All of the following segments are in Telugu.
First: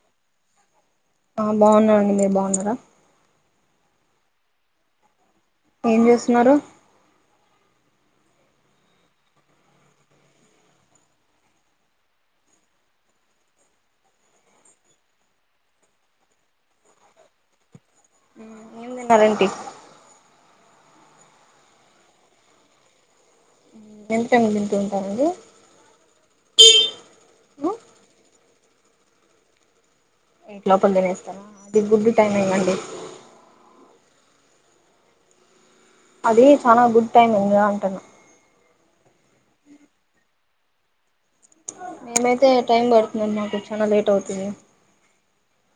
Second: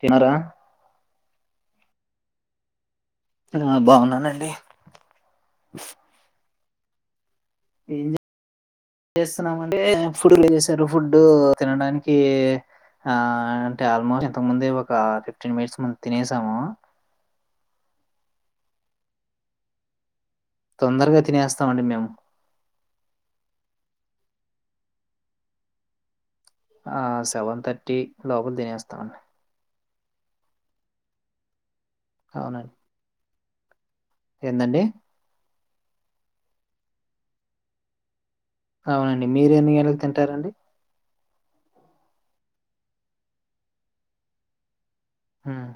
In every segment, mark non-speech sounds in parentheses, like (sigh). తిన్నరా? ఆ బాగున్నామండి, మీరు బాగున్నారా? ఆ, బాగున్నానండి. ఏం చేస్తున్నారు? ఎం చేస్తున్నామంటే ఫుడ్ చేసారు. ఫుడ్డు తినడానికి ఆ అంటే, ఆల్మోస్ట్ ఇంతకు ముందే ఒక ఫిఫ్టీన్ మినిట్స్ ముందు తినేసాము. ఏం తిన్నారేంటి? తొందరగా తినేస్తామండి మేము. ఉమ్ ఎంత తింటూ ఉంటారండి? ఆ సెవెన్ తట్టి లోపల తినేస్తామండి. ఎయిట్ లోపల తినేస్తవా? అది గుడ్ టైమింగ్ అండి. ఎందండి? అదీ చాన గుడ్ టైమింగు అంటున్న. అవునండి, మీరేన్ని గంటలకీ తింటారండి? మేమైతే టైమ్ పడుతుందండి మాకు, చానా లేట్ అవుతుంది. హ్మ్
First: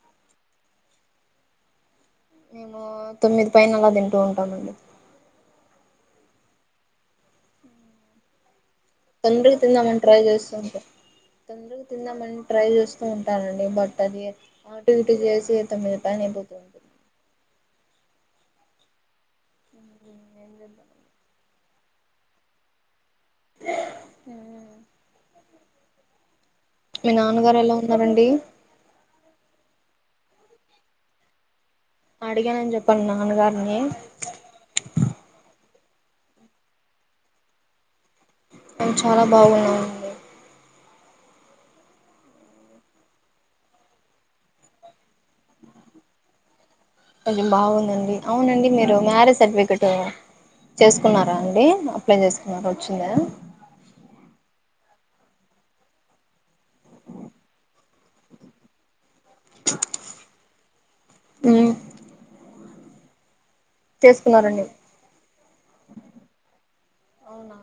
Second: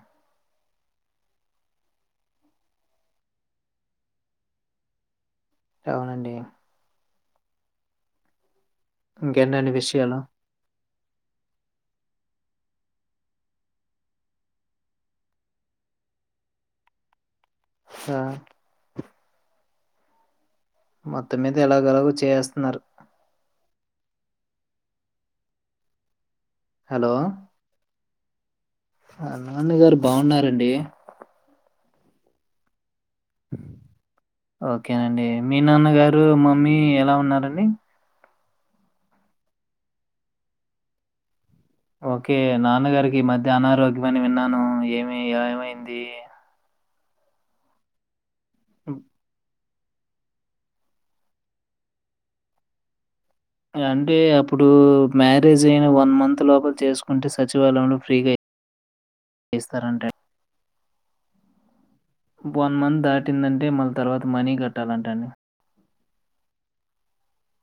ఆ తొమ్మిది పైన అలా, తింటూ ఉంటామండి. అవునండి. తొందర ఇంకేంటండి తిందామని ట్రై విషయాలు చేస్తూ ఉంటాం. తొందరగా తిందామని ట్రై చేస్తూ ఉంటానండి, బట్ అది అటు ఇటు చేసి తొమ్మిది పైన అయిపోతూ ఉంటుంది. ఆ ఇంకేంటన్ మొత్తం మీద ఎలాగొలాగ చేస్తున్నారు. ఉమ్ హలో మీ నాన్నగారు ఎలా ఉన్ న్నారండి. నాన్నగారు బావున్నారండి. అడిగానని చెప్ప మీ నాన్న గారిని ఓకేనండి మీ నాన్నగారు మమ్మీ ఎలా ఉన్నారండి నేను చాలా బాగున్నాను ఓకే నాన్నగారికి మధ్య అనారోగ్యమని విన్నాను ఏమి ఏమైంది కొంచెం బావుందండి అవునండి మీరు హ్మ్. మ్యారేజ్ సర్టిఫి చేసుకున్నారా అండి అప్లై చేసుకున్నారా వచ్చిందా అంటే అప్పుడు మ్యారేజ్ అయినా వన్ మంత్ లోపల చేసుకుంటే సచివాలయంలో ఫ్రీగా చేస్తారంట హా వన్ మంత్ దాటిందంటే అంటే మల్ తర్వాత మనీ చేసుకున్నారండి కట్టాలంటండి అవునా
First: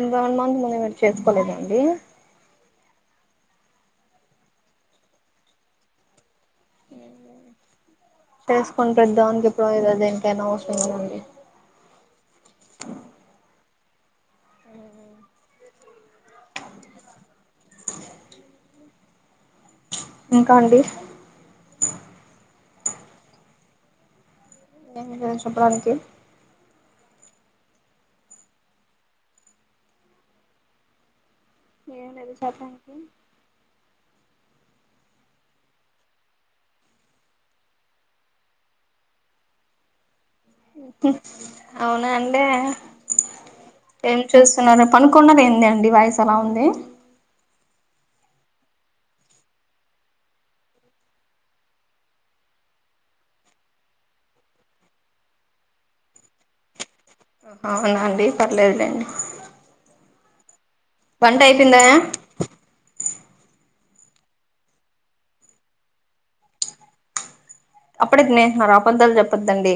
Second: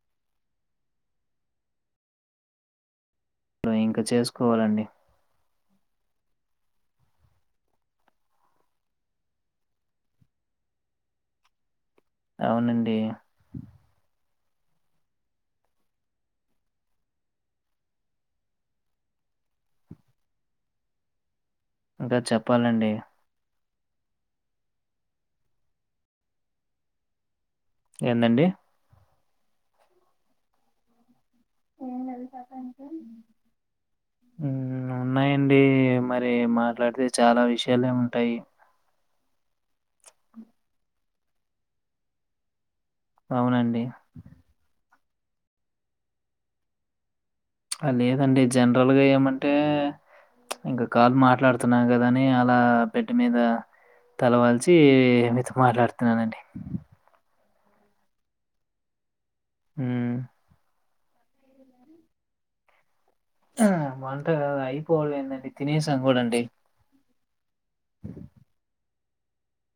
ఇంకా వన్ మంత్ ముంద మీరు చేసుకోలేదండి లో ఇంకా చేసుకోవాలండి తెలుసుకొని పెద్దా అనికి ఎప్పుడదు అద ఇంకైనా అవసరం ఉదండి అవునండి అ ఇంకా అండి ఇంకా చెప్పాలండి ఏ లేద చెప్పడానికి ఏందండి నేనేది సతానికి ఉన్నాయంండి మరి మాట్లాడితే చాలా విషయాలే ఉంటాయి అవునా అండి అవునండి. ఏం చూస్తున్నారు అనుకున్నది ఏంది అండి వయసు ఎలా ఉంది లేదండి జనరల్గా ఏమంటే ఇంకా కాలు మాట్లాడుతున్నా కద అని అలా బెడ్ మీద తలవాల్చి మీతో మాట్లాడుతున్నానండి అవునా అండి పర్లేదులేండి హు వంట అయిపోందా వంట అయిపోడందండి తినసాను కూడా అండి అప్పుడనే తినేసి నారా అబద్దాలు చెప్పద్దండి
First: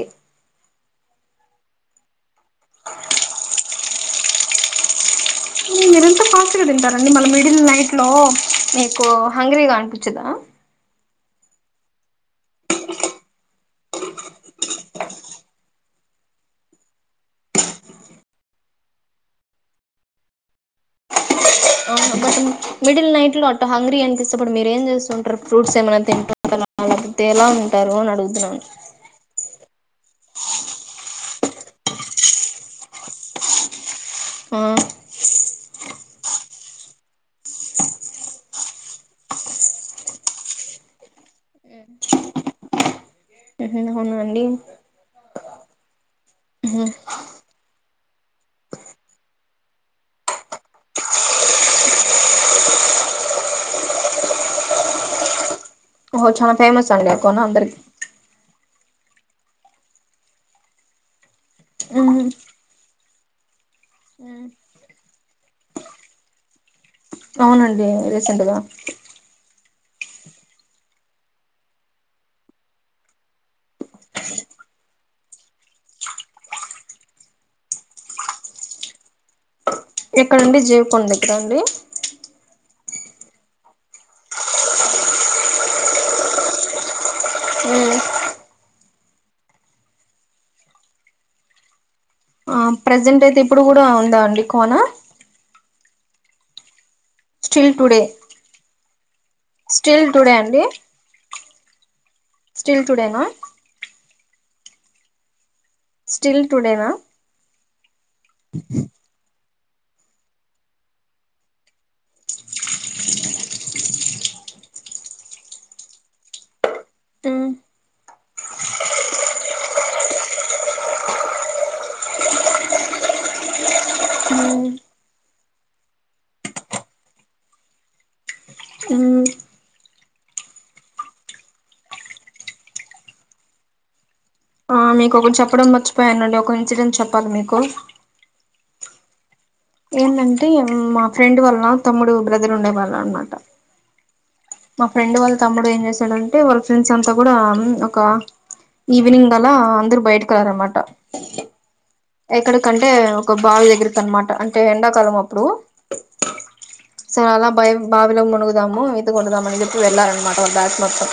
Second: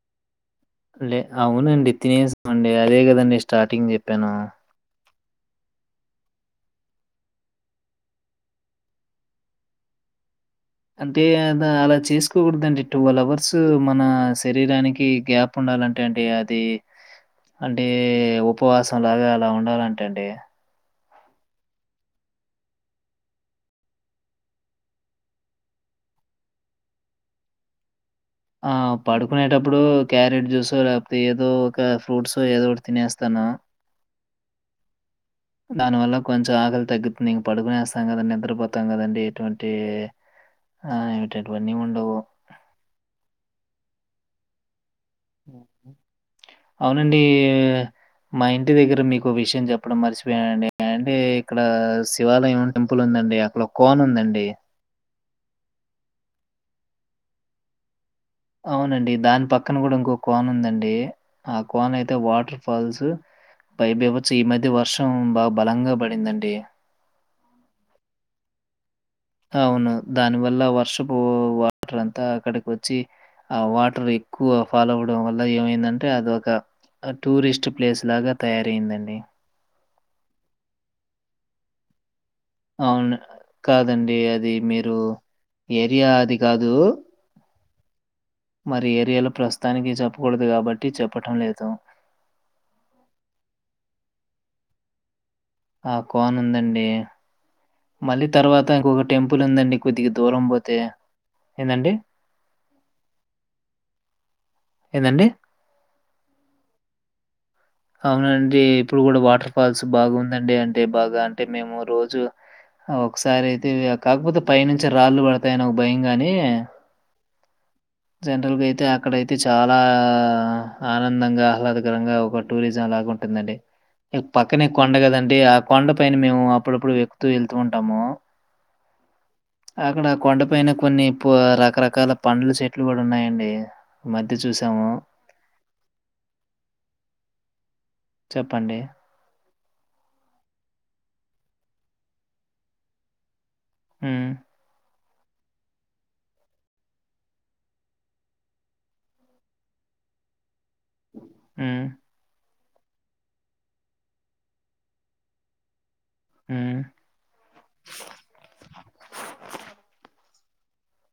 లే అవునండి తినేసా అండి అదే కదండి స్టార్ట్ టింగ్ చెప్పాను మీరంత ఫాస్ట్గా తింటారండి మళ మిడిల్ నైట్ లో మీకు హంగ్రీ గా అనిపించదా అంటే అద అలా చేసుకోకూడదండి ట్వెల్వ్ అవర్స్ మన శరీరానికి గ్యాప్ ఉండాలంటా అండి అది అంటే ఉపవాసంలాగా అలా ఉండాలంట అండి అవును మిడిల్ నైట్ లో అట్ట హంగ్రీ అని ఇప్పుడు మీరు ఏం చేస్త ఉంటారు ఫ్రూట్స్ ఏమైనా తింటారా లేకపోతే ఎలా ఉంటారు అని అడుగు ఆ పడుకునేటప్పుడు క్యారెట్ జ్యూస్ లేకపోతే ఏదో ఒక ఫ్రూట్స్ ఏదోటి తినేస్తాను ఆ దానివల్ల కొంచెం ఆకలి తగ్గుతుంది. ఇగా పడుకునేస్తాం కదండి, నిద్రపోతాం కదండి. ఎటువంటి ఆ ఏటటువన్నీ ఉండవు. ఆహ్ అవునాఅండి. ఉహ్ అవునండీ మా ఇంటి దగ్గర మీకు విషయం చెప్పడం మర్చిపోయానండి. అంటే ఇక్కడ శివాలయం టెంపుల్ ఉందండి, అక్కడ కోన ఉందండి. ఓహో చానా ఫేమస్ అండి ఆ కోన అందరికి. అవునండి దాని పక్కన కూడా ఇంకో కోన ఉందండి. ఆ కోన్ అయితే ఉహు వాటర్ ఫాల్స్ పైపేయవచ్చు ఈ మధ్య వర్షం బాగా బలంగా పడిందండి. అవునండి రీసెంటగా. అవును దానివల్ల వర్షపు వాటర్ అంతా అక్కడికి వచ్చి ఆ వాటర్ ఎక్కువ ఫాల్ అవ్వడం వల్ల ఏమైందంటే అది ఒక టూరిస్ట్ ప్లేస్ లాగా తయారయిందండి. ఎక్కడండి జేవకొండ దగ్గర అండి. అవును. కాదండి, అది మీరు ఏరియా అది కాదు. ఉ మరి ఏరియాలో ప్రస్తుతానికి చెప్పకూడదు కాబట్టి చెప్పటం లేదు. ఆ ప్రసెంట్ అయితే ఇప్పుడు కూడా ఉందా అండి కోనా. ఆ కోన ఉందండి. స్టిల్ టుడే మళ్ళీ తర్వాత ఇంకొక టెంపుల్ ఉందండి స్టిల్ కొద్దిగా టుడే దూరం అండి పోతే. ఎందండి. స్టిల్ టుడేనా. ఏందండి. స్టిల్ టుడేనా. అవునండి ఇప్పుడు కూడా వాటర్ ఫాల్స్ బాగు ఉందండి. అంటే బాగా అంటే మేము రోజు ఒకసారి అయితే కాకపోతే పైనుంచి రాళ్ళు పడతాయని ఒక భయం గాని హ్ జనరల్గా అయితే అక్కడ అయితే చాలా ఆనందంగా, ఆహ్లాదకరంగా ఒక టూరిజం లాగా ఉంటుందండి. పక్కనే కొండ కదండి, ఆ కొండ పైన మేము అప్పుడప్పుడు వెక్కుతూ వెళ్తూ ఉంటాము. అక్కడ ఆ కొండ పైన కొన్ని ప రకరకాల పండ్ల చెట్లు కూడా ఉన్నాయండి మధ్య చూసాము. ఆ మీకు ఒకటి చెప్పడం మర్చిపోయానండి. ఒక ఇన్సిడెంట్ చెప్పాలి మీకు. చెప్పండి. ఏంటంటే మా ఫ్రెండ్ వల్ల తమ్ముడు బ్రదర్ ఉండే వాళ్ళు అనమాట. హ్ ఆ ఫ్రెండ్ వాళ్ళ తమ్ముడు ఏం చేశాడంటే వాళ్ళ ఫ్రెండ్స్ అంతా కూడా అం ఒక ఈవినింగ్ గలా అందరు బయటకు వెళ్ళరన్నమా హ్ కంటే ఒక బావి దగ్గరకి అనమాట అంటే ఎండాకాలం అప్పుడు హ్మ్. సో అలా బయ బావిలో మునుగుదాము ఈత కొడదామని చెప్పి వెళ్ళారన్నమాట వాళ్ళ బ్యాచ్ మొత్తం.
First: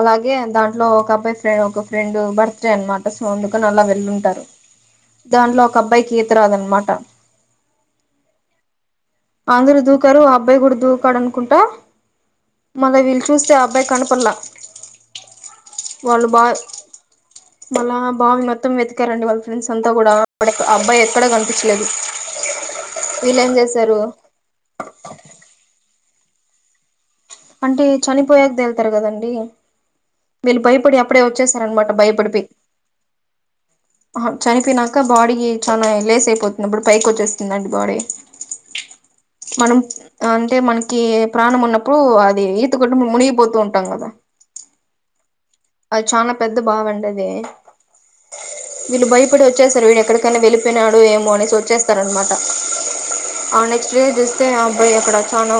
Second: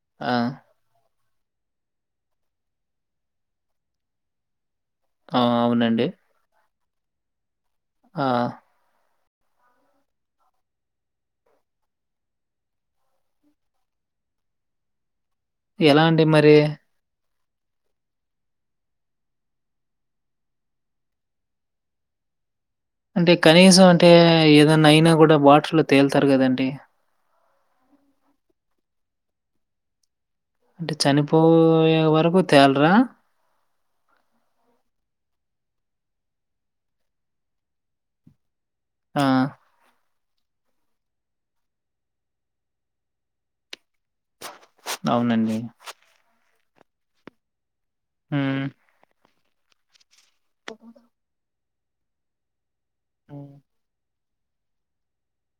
అలాగే ఆ! దాంట్లో ఒక అబ్బాయి అంటే ఒక ఫ్రెండ్ బర్త్డే అనమాట సో అందుకని అలా వెళ్ళుంటారు. ఆ! దాంట్లో ఒక అవునండి. అబ్బాయికి ఈత రాదనమా ట ఆ అందరూ దూకారు అబ్బాయి కూడా దూకాడు అనుకుంటా మళ్ళ వీళ్లు చూస్తే అబ్బాయి కనపడ్లా ఎలా అండి మరి మళ్ళ బావి మొత్తం వెతికారండి వాళ్ళ ఫ్రెండ్స్ అంతా కూడా అక్కడ అబ్బాయి ఎక్కడ కనిపించలేదు అంటే వీళ్ళు ఏం కనీసం చేశారు అంటే ఏదన్నా అయినా కూడా వాటర్లో తేలుతారు కదండి అంటే చనిపోయాక తేళ్తారు కదండి మీీళ్ళు అంటే భయపడి అప్పుడే వచ్చేసారనమాట చనిపోయే వరకు భయపడిపోయి తేలరా? చనిపోయినాక బాడీకి చాలా లేస్ అయిపోతున్నప్పుడు పైకి వచ్చేస్తుందండి బాడీ ఆ! మనం అంటే మనకి ప్రాణం ఉన్నప్పుడు అది ఈత కొట్టి మనం మునిగిపోతూ ఉంటాం కదా అవునండి అది చాన పెద్ద బావండదీ హ్మ్. వీళ్ళు భయపడొచ్ చేస్తరు వీడియో ఎక్కడ క్కన వెల్లివచ్ పెనాడు ఏమో అనేసి చేస్తరన్మాట హ్మ్. అ నెక్స్ట్ వె చేస్ తే ఆ అబ్బాయి ఎక్కడ చానా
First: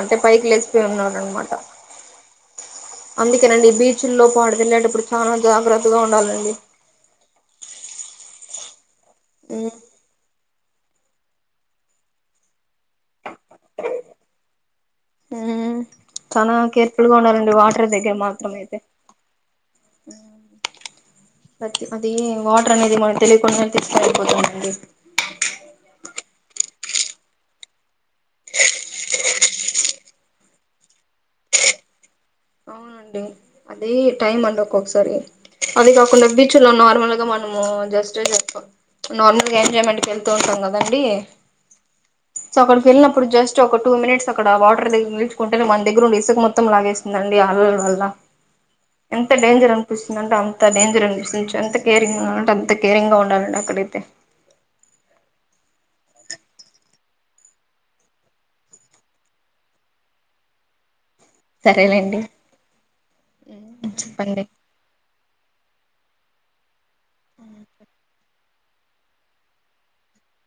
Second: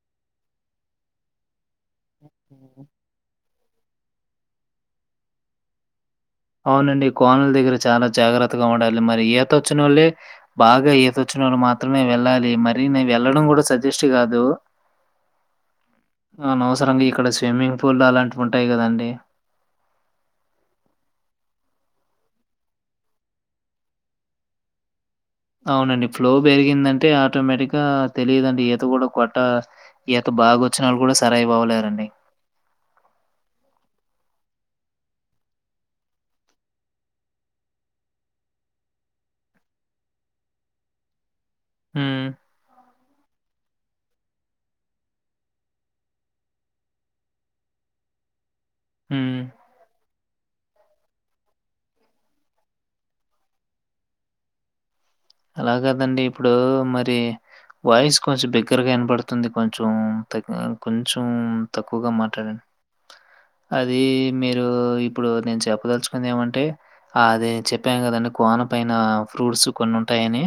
అంటె పైకి లేసి పోయి ఉన్నా అనమాట (inaudible) తినండి బీచుల్లో పాడు తళ్ళేటప్పుడు చాలా జాగ్రత్తగా ఉండాలి అవ్నండి కోనల్ దెగ్గర చాలా జాగ్రత్ కిల్లొ వండాక్ మరి ఉమ్ ఈతొచ్చినొళ్ళే బాగ ఈతోచ్చినొల్ మాత్రమే వెళ్ళాలి మరీ నెవ్ వెళ్ళడం కూడ సజెస్ట్ కాదు ఉమ్ చాలా అనవసరంగ కేర్ఫుల్ గా ఇక్కడ ఉండాలండి స్విమ్మింగ్ వాటర్ పూల్ ల్ల దగ్గర అలాంటివి మాత్రం ఉంటాయి అయితే కదండి అదీ వాటర్ అనేది మనం తెలీకుండానె తీసుకుపోతుందండి అవునండి ఫ్లో పెరిగిందంటే ఆటోమేటిగ్గ తెలీదండి ఈత కూడా కొ ఆ ఈత బాగ్ వొచ్చినళ్ళు కూడా సర అయి బవలేరండి ఉ అండి అదీ టైం అండి ఒక్కొక్కసారి అది కాకుండా బీచ్ల్లో నార్మల్గ మనము జస్ట్ చెప్ప నార్మల్గ ఎంజాయ్మెంట్ వెళ్తూ ఉంటాం కదాండి హ్మ్. సొ అక్కడికెళ్ళినప్పుడు జస్ట్ ఒక టూ మినిట్స్ అక్కడ వాటర్ దిగి నిల్చుకుంటె నె మన దెగ్గరున్న ఇసుక మొత్తం లాగేసిందండి అల మల్ల వదల్ల ఎంత హ్మ్. డేంజర్ అనిపిస్తుందంటే అంత డేంజర్ అనిపిస్తుంది ఎంత కేరింగ్ ఉంటే అంత కేరింగ్ గా ఉండాలండి అక్కడైతే దండి ఇప్పుడూ మరి వాయిస్ కొంచెం బిగ్గరగా ఇనపడుతుంది కొంచెం తగ్గ కొన్ చెం తక్కువగా సరేలేండి మాట్లాడండి అదీ చెప్పండి మీరూ ఇప్పుడు నేను చెప్పద చ్చు కుందేమంటే ఆదే చెప్పాం కదండి కోన పైనా ఫ్రూట్స్ కొన్నుంటయని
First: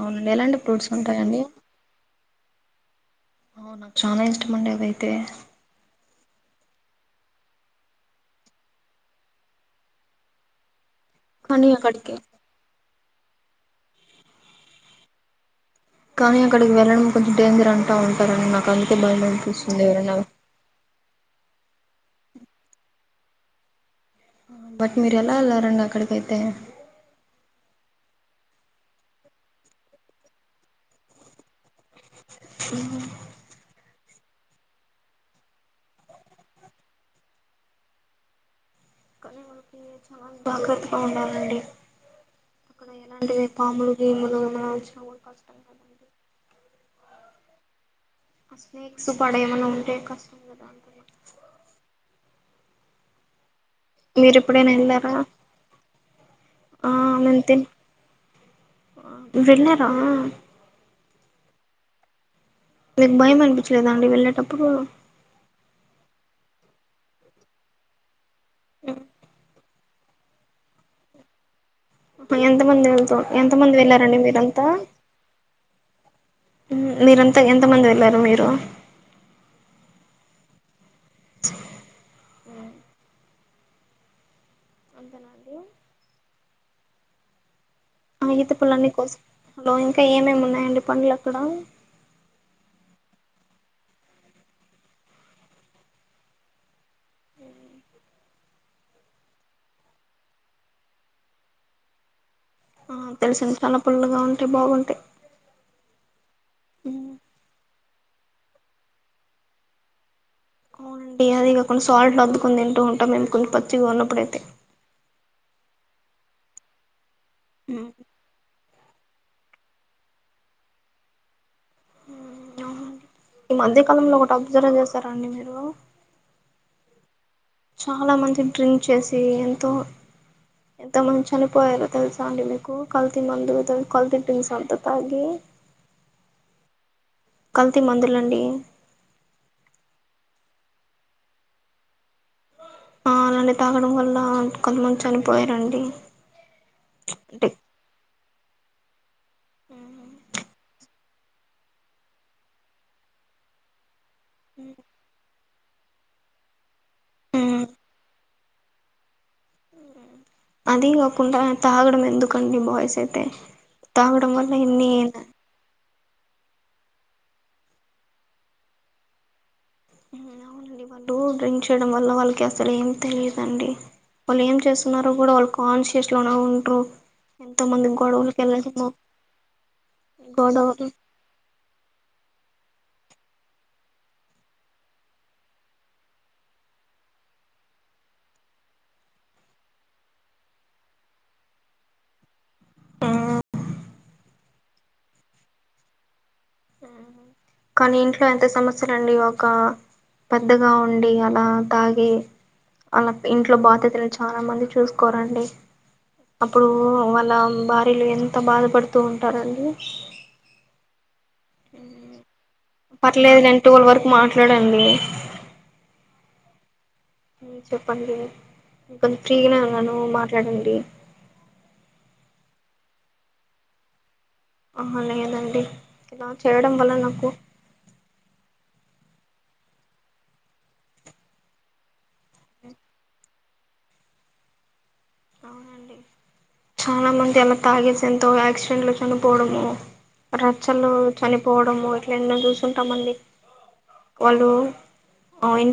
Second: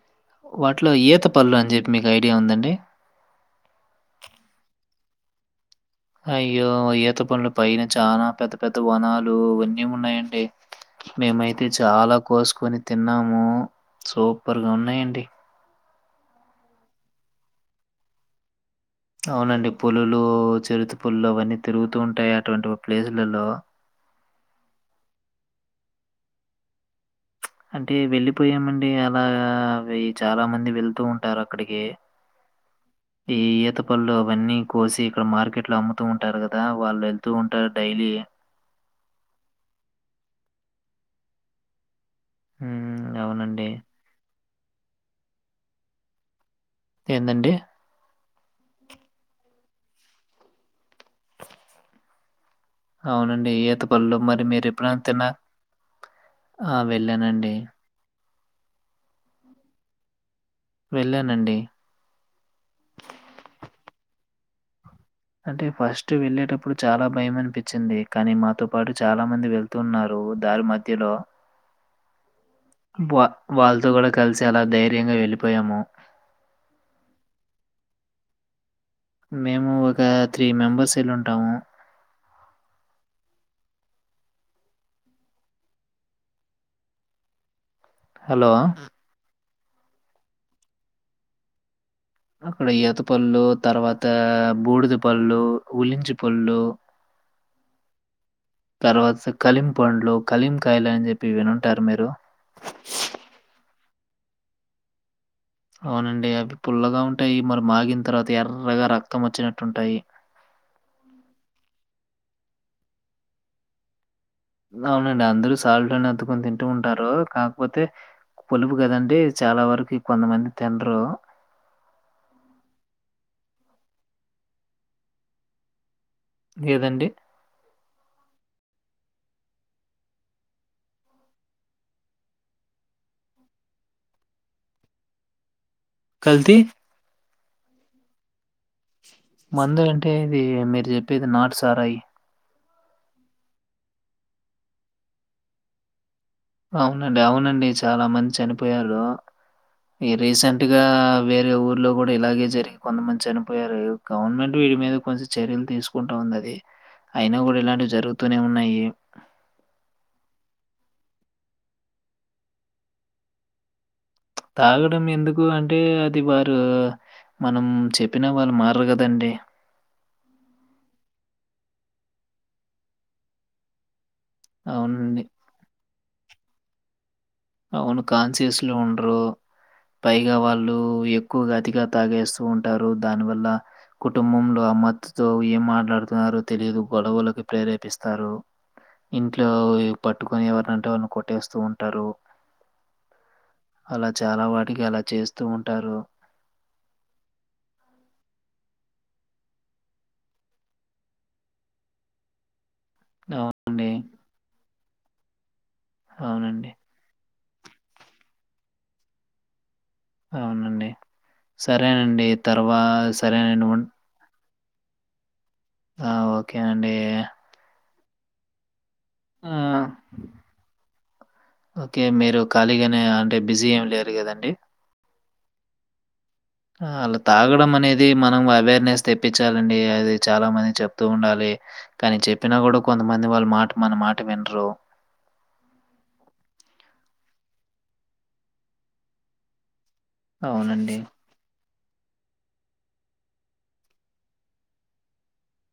అవునండి ఎలాంటి ఫ్రూట్స్ వాట్లో ఈత ఉంటాయండి పళ్ల అన్ చెప్పి మీకు ఐడియా ఉందండి ఓ నాక్ చాలా ఇష్టం అండి అదై తే అయ్యో ఈత పండ్లు పైన చాలా పెద్ద పెద్ద వనాలు వన్యం ఉన్నాయండి కానీ మేమైతె అక్కడికి చాలా కోసుకొని తిన్నాము సూపర్గ ఉన్నాయండి కానీ అక్కడికి వెళ్ళడం కొంచెం డేంజర్ అంటా ఉంటారండి నాకన్ అవునండి పులులు చెరుత పులులు అవన్నీ తిరుగుతూ ఉంటాయి అటువంటి ప్లేసులలో బట్ మిర్ ఎలా ఎల్లారండీ అక్కడికైతే అంటే వెళ్ళిపోయామండి అలావి చాలా మంది వెళ్తూ ఉంటారు అక్కడికి ఏ ఏత పళ్లు ఇవన్నీ కోసి ఇక్కడ మార్కెట్ లో అమ్ముతూ ఉంటారు కదా వాళ్ళు వెళ్తూ ఉంటారు డైలీ కానీ వాళకి చాలా జాగ్రత్తగా ఉండాలండి అక్కడ హ్మ్. ఎలాంటి అవునండి. పాములు గిల్లుగ్ (inaudible) ఏందండి ఆ స్నేక్స్ పడే ఏమన్నా ఉంటే కష్టం కదా అంటున్న అవునండి త్తుపల్లో మరి మీరు ఎప్పుడైనా తిన్నా ఆ వెళ్ళానండి వెళ్ళార వెళ్ళానండి మీకు భయం అనిపించలేదా అండి వెళ్ళేటప్పుడు అంటే ఫస్ట్ వెళ్ళేటప్పుడు చాలా భయం అనిపించింది కానీ మాతో పాటు చాలా మంది వెళ్ తున్నారు దారి మధ్యలో ఎంతమంది వెళ్తా వా ఎంతమంది వాళ్ళతో గూడా వెళ్లారండి కలిసి అలా మీరంతా ధైర్యంగా వెళ్ళిపోయాము. మీరంతా ఎంత మంది వెళ్లారు మీరు మేము ఒక త్రీ మెంబర్స్ ఇల్లు ఉంటాము అంతేనాండి అ హలో! ఇతప్పుల్లన్ని కోస్ హలో ఇంకా ఏమేమి ఉన్నాయండి పండ్లు అక్కడ అక్కడ ఈతపళ్ళు తర్వాత బూడిద పళ్ళు ఉలించి పళ్ళు ఉం తర్వా కలీం పండ్లు కలీం కాయలుని చెప్పి వినుంటారు మీరు ఆ తెలిసింది చాల పుల్లగా ఉంటాయి బాగుంటాయి అవునండి అవి పుల్లగా ఉంటాయి మరి మాగింత తర్వాత ఎర్రగా రక్తం వచ్చినట్టుంటాయి అవునండి అది కాకుండా సాల్ట్ అద్దుకుని తింటూ ఉంటాం మేము కొంచం పచ్చిగా ఉన్నప్పుడుయితే అవునండి అందరూ సాల్ట్ లోనే అత్తుకుని తింటూ ఉంటారు కాకపోతే పులుపు కదండి చాలా వరకు కొంతమంది తిన్రు అవునండి ఈ మధ్యకాలంలో ఒకటి అబ్జర్వ్ చేసారాండి మీరు లేదండి చాలా మంది డ్రింక్ చేసి ఎంతో ఎంతో మంది చనిపోయారో తెలుసా అండి మీకు కల్తీ మందు కల్తీ డ్రింక్స్ అంతా తాగి కల్తీ కల్తీ మందులండి మందు అంటే ఇది మీరు చెప్పేది నాటిసారాయి ఆ అలానే తాగడం వల్ల కొంతమంది చనిపోయారండి అవునండి అంటే అవునండి చాలా మంచి పోయారు ఈ రీసెంట్గా వేరే ఊర్లో గూ డా ఇలాగే జరిగి కొంతమంది చనిపోయారు గవర్నమెంట్ వీడి మీద కొంచెం చర్యలు తీసుకుంటా ఉందది అయినా కూడా మ్మ్ ఇలాంటివి జరుగుతూనే ఉన్నాయి అది గాకుండా తాగడం ఎందుకండి బాయ్స్ అయితే తాగడం వల్ల ఎన్ని తాగడం ఎందుకు అంటే వారు మనం చెప్పినా వాళ్ళు మారరు గదండి అవునండి వాళ్ళు డ్రింక్ చేయడం వల్ల వాళ్ళకి అసలు ఏం తెలియదుండి వాళ్ళు ఏం చేస్తున్నారో అవునండి. కూడా వాళ్ళు కాన్షియ స్లోనే ఉండ్రు అవును కాన్షియస్లు ఉండరు పైగా వాళ్ళు గొడవలు ఎక్కువ అతిగా తాగేస్తారు స్తూ ఉంటారు దాని వల్ల కుటుంబంలో అ మతుతో ఏం మాట్లాడుతున్నారుారో తెలియదు గొడవలకి ప్రేరేపిస్తారు ఇంట్లో పట్టుకొని ఎవరినంటే వాళ్ళని కొట్టేస్తూ ఉంటారు ఆ అలా చాలా వాటికి అలా చేస్తూ ఉంటారు కానీ ఇంట్లో ఎంత సమస్యలు అండి ఒక పెద్దగా ఉండి అలా తాగి అలా ఇంట్లో అవునండి. బాధ్యతలు చాలా మంది చూసు కోరండి అప్పుడు అవునండి. వాళ్ళ భార్యలు ఎంత బాధపడుతూ ఉంటారండి అవునండి సరేనండి తర్వాత సరేనేను డండి ఆ ఓకే అండి. ఊ చ చెప్పండి కొంచం ఆ! ఫ్రీగనే ఉన్నాను మాట్లాడండి. కాళిగానే అంటే బిజీ ఏం లేరు కదండి. ఆహ లేదండి. డి. ఆ అలా తాగడం అనేది మనం అవేర్నెస్ తెప్పిచ్చాలండి. అది చాలా మందికి చెప్తూ ఉండాలి. కానీ చెప్పినా కూడా కొంతమంది వాళ్ళ మాట మన మాట విండ్రు అవునండి చాలా మంది అలా తాగేసి ఎంతో యాక్సిడెంట్లు చనిపోవడము రచ్చలు అవునండి. చనిపోవ ఆ ఒక్కటి రెండు చూసుంటామండి వాళ్ళు ఆ ఇంట్లో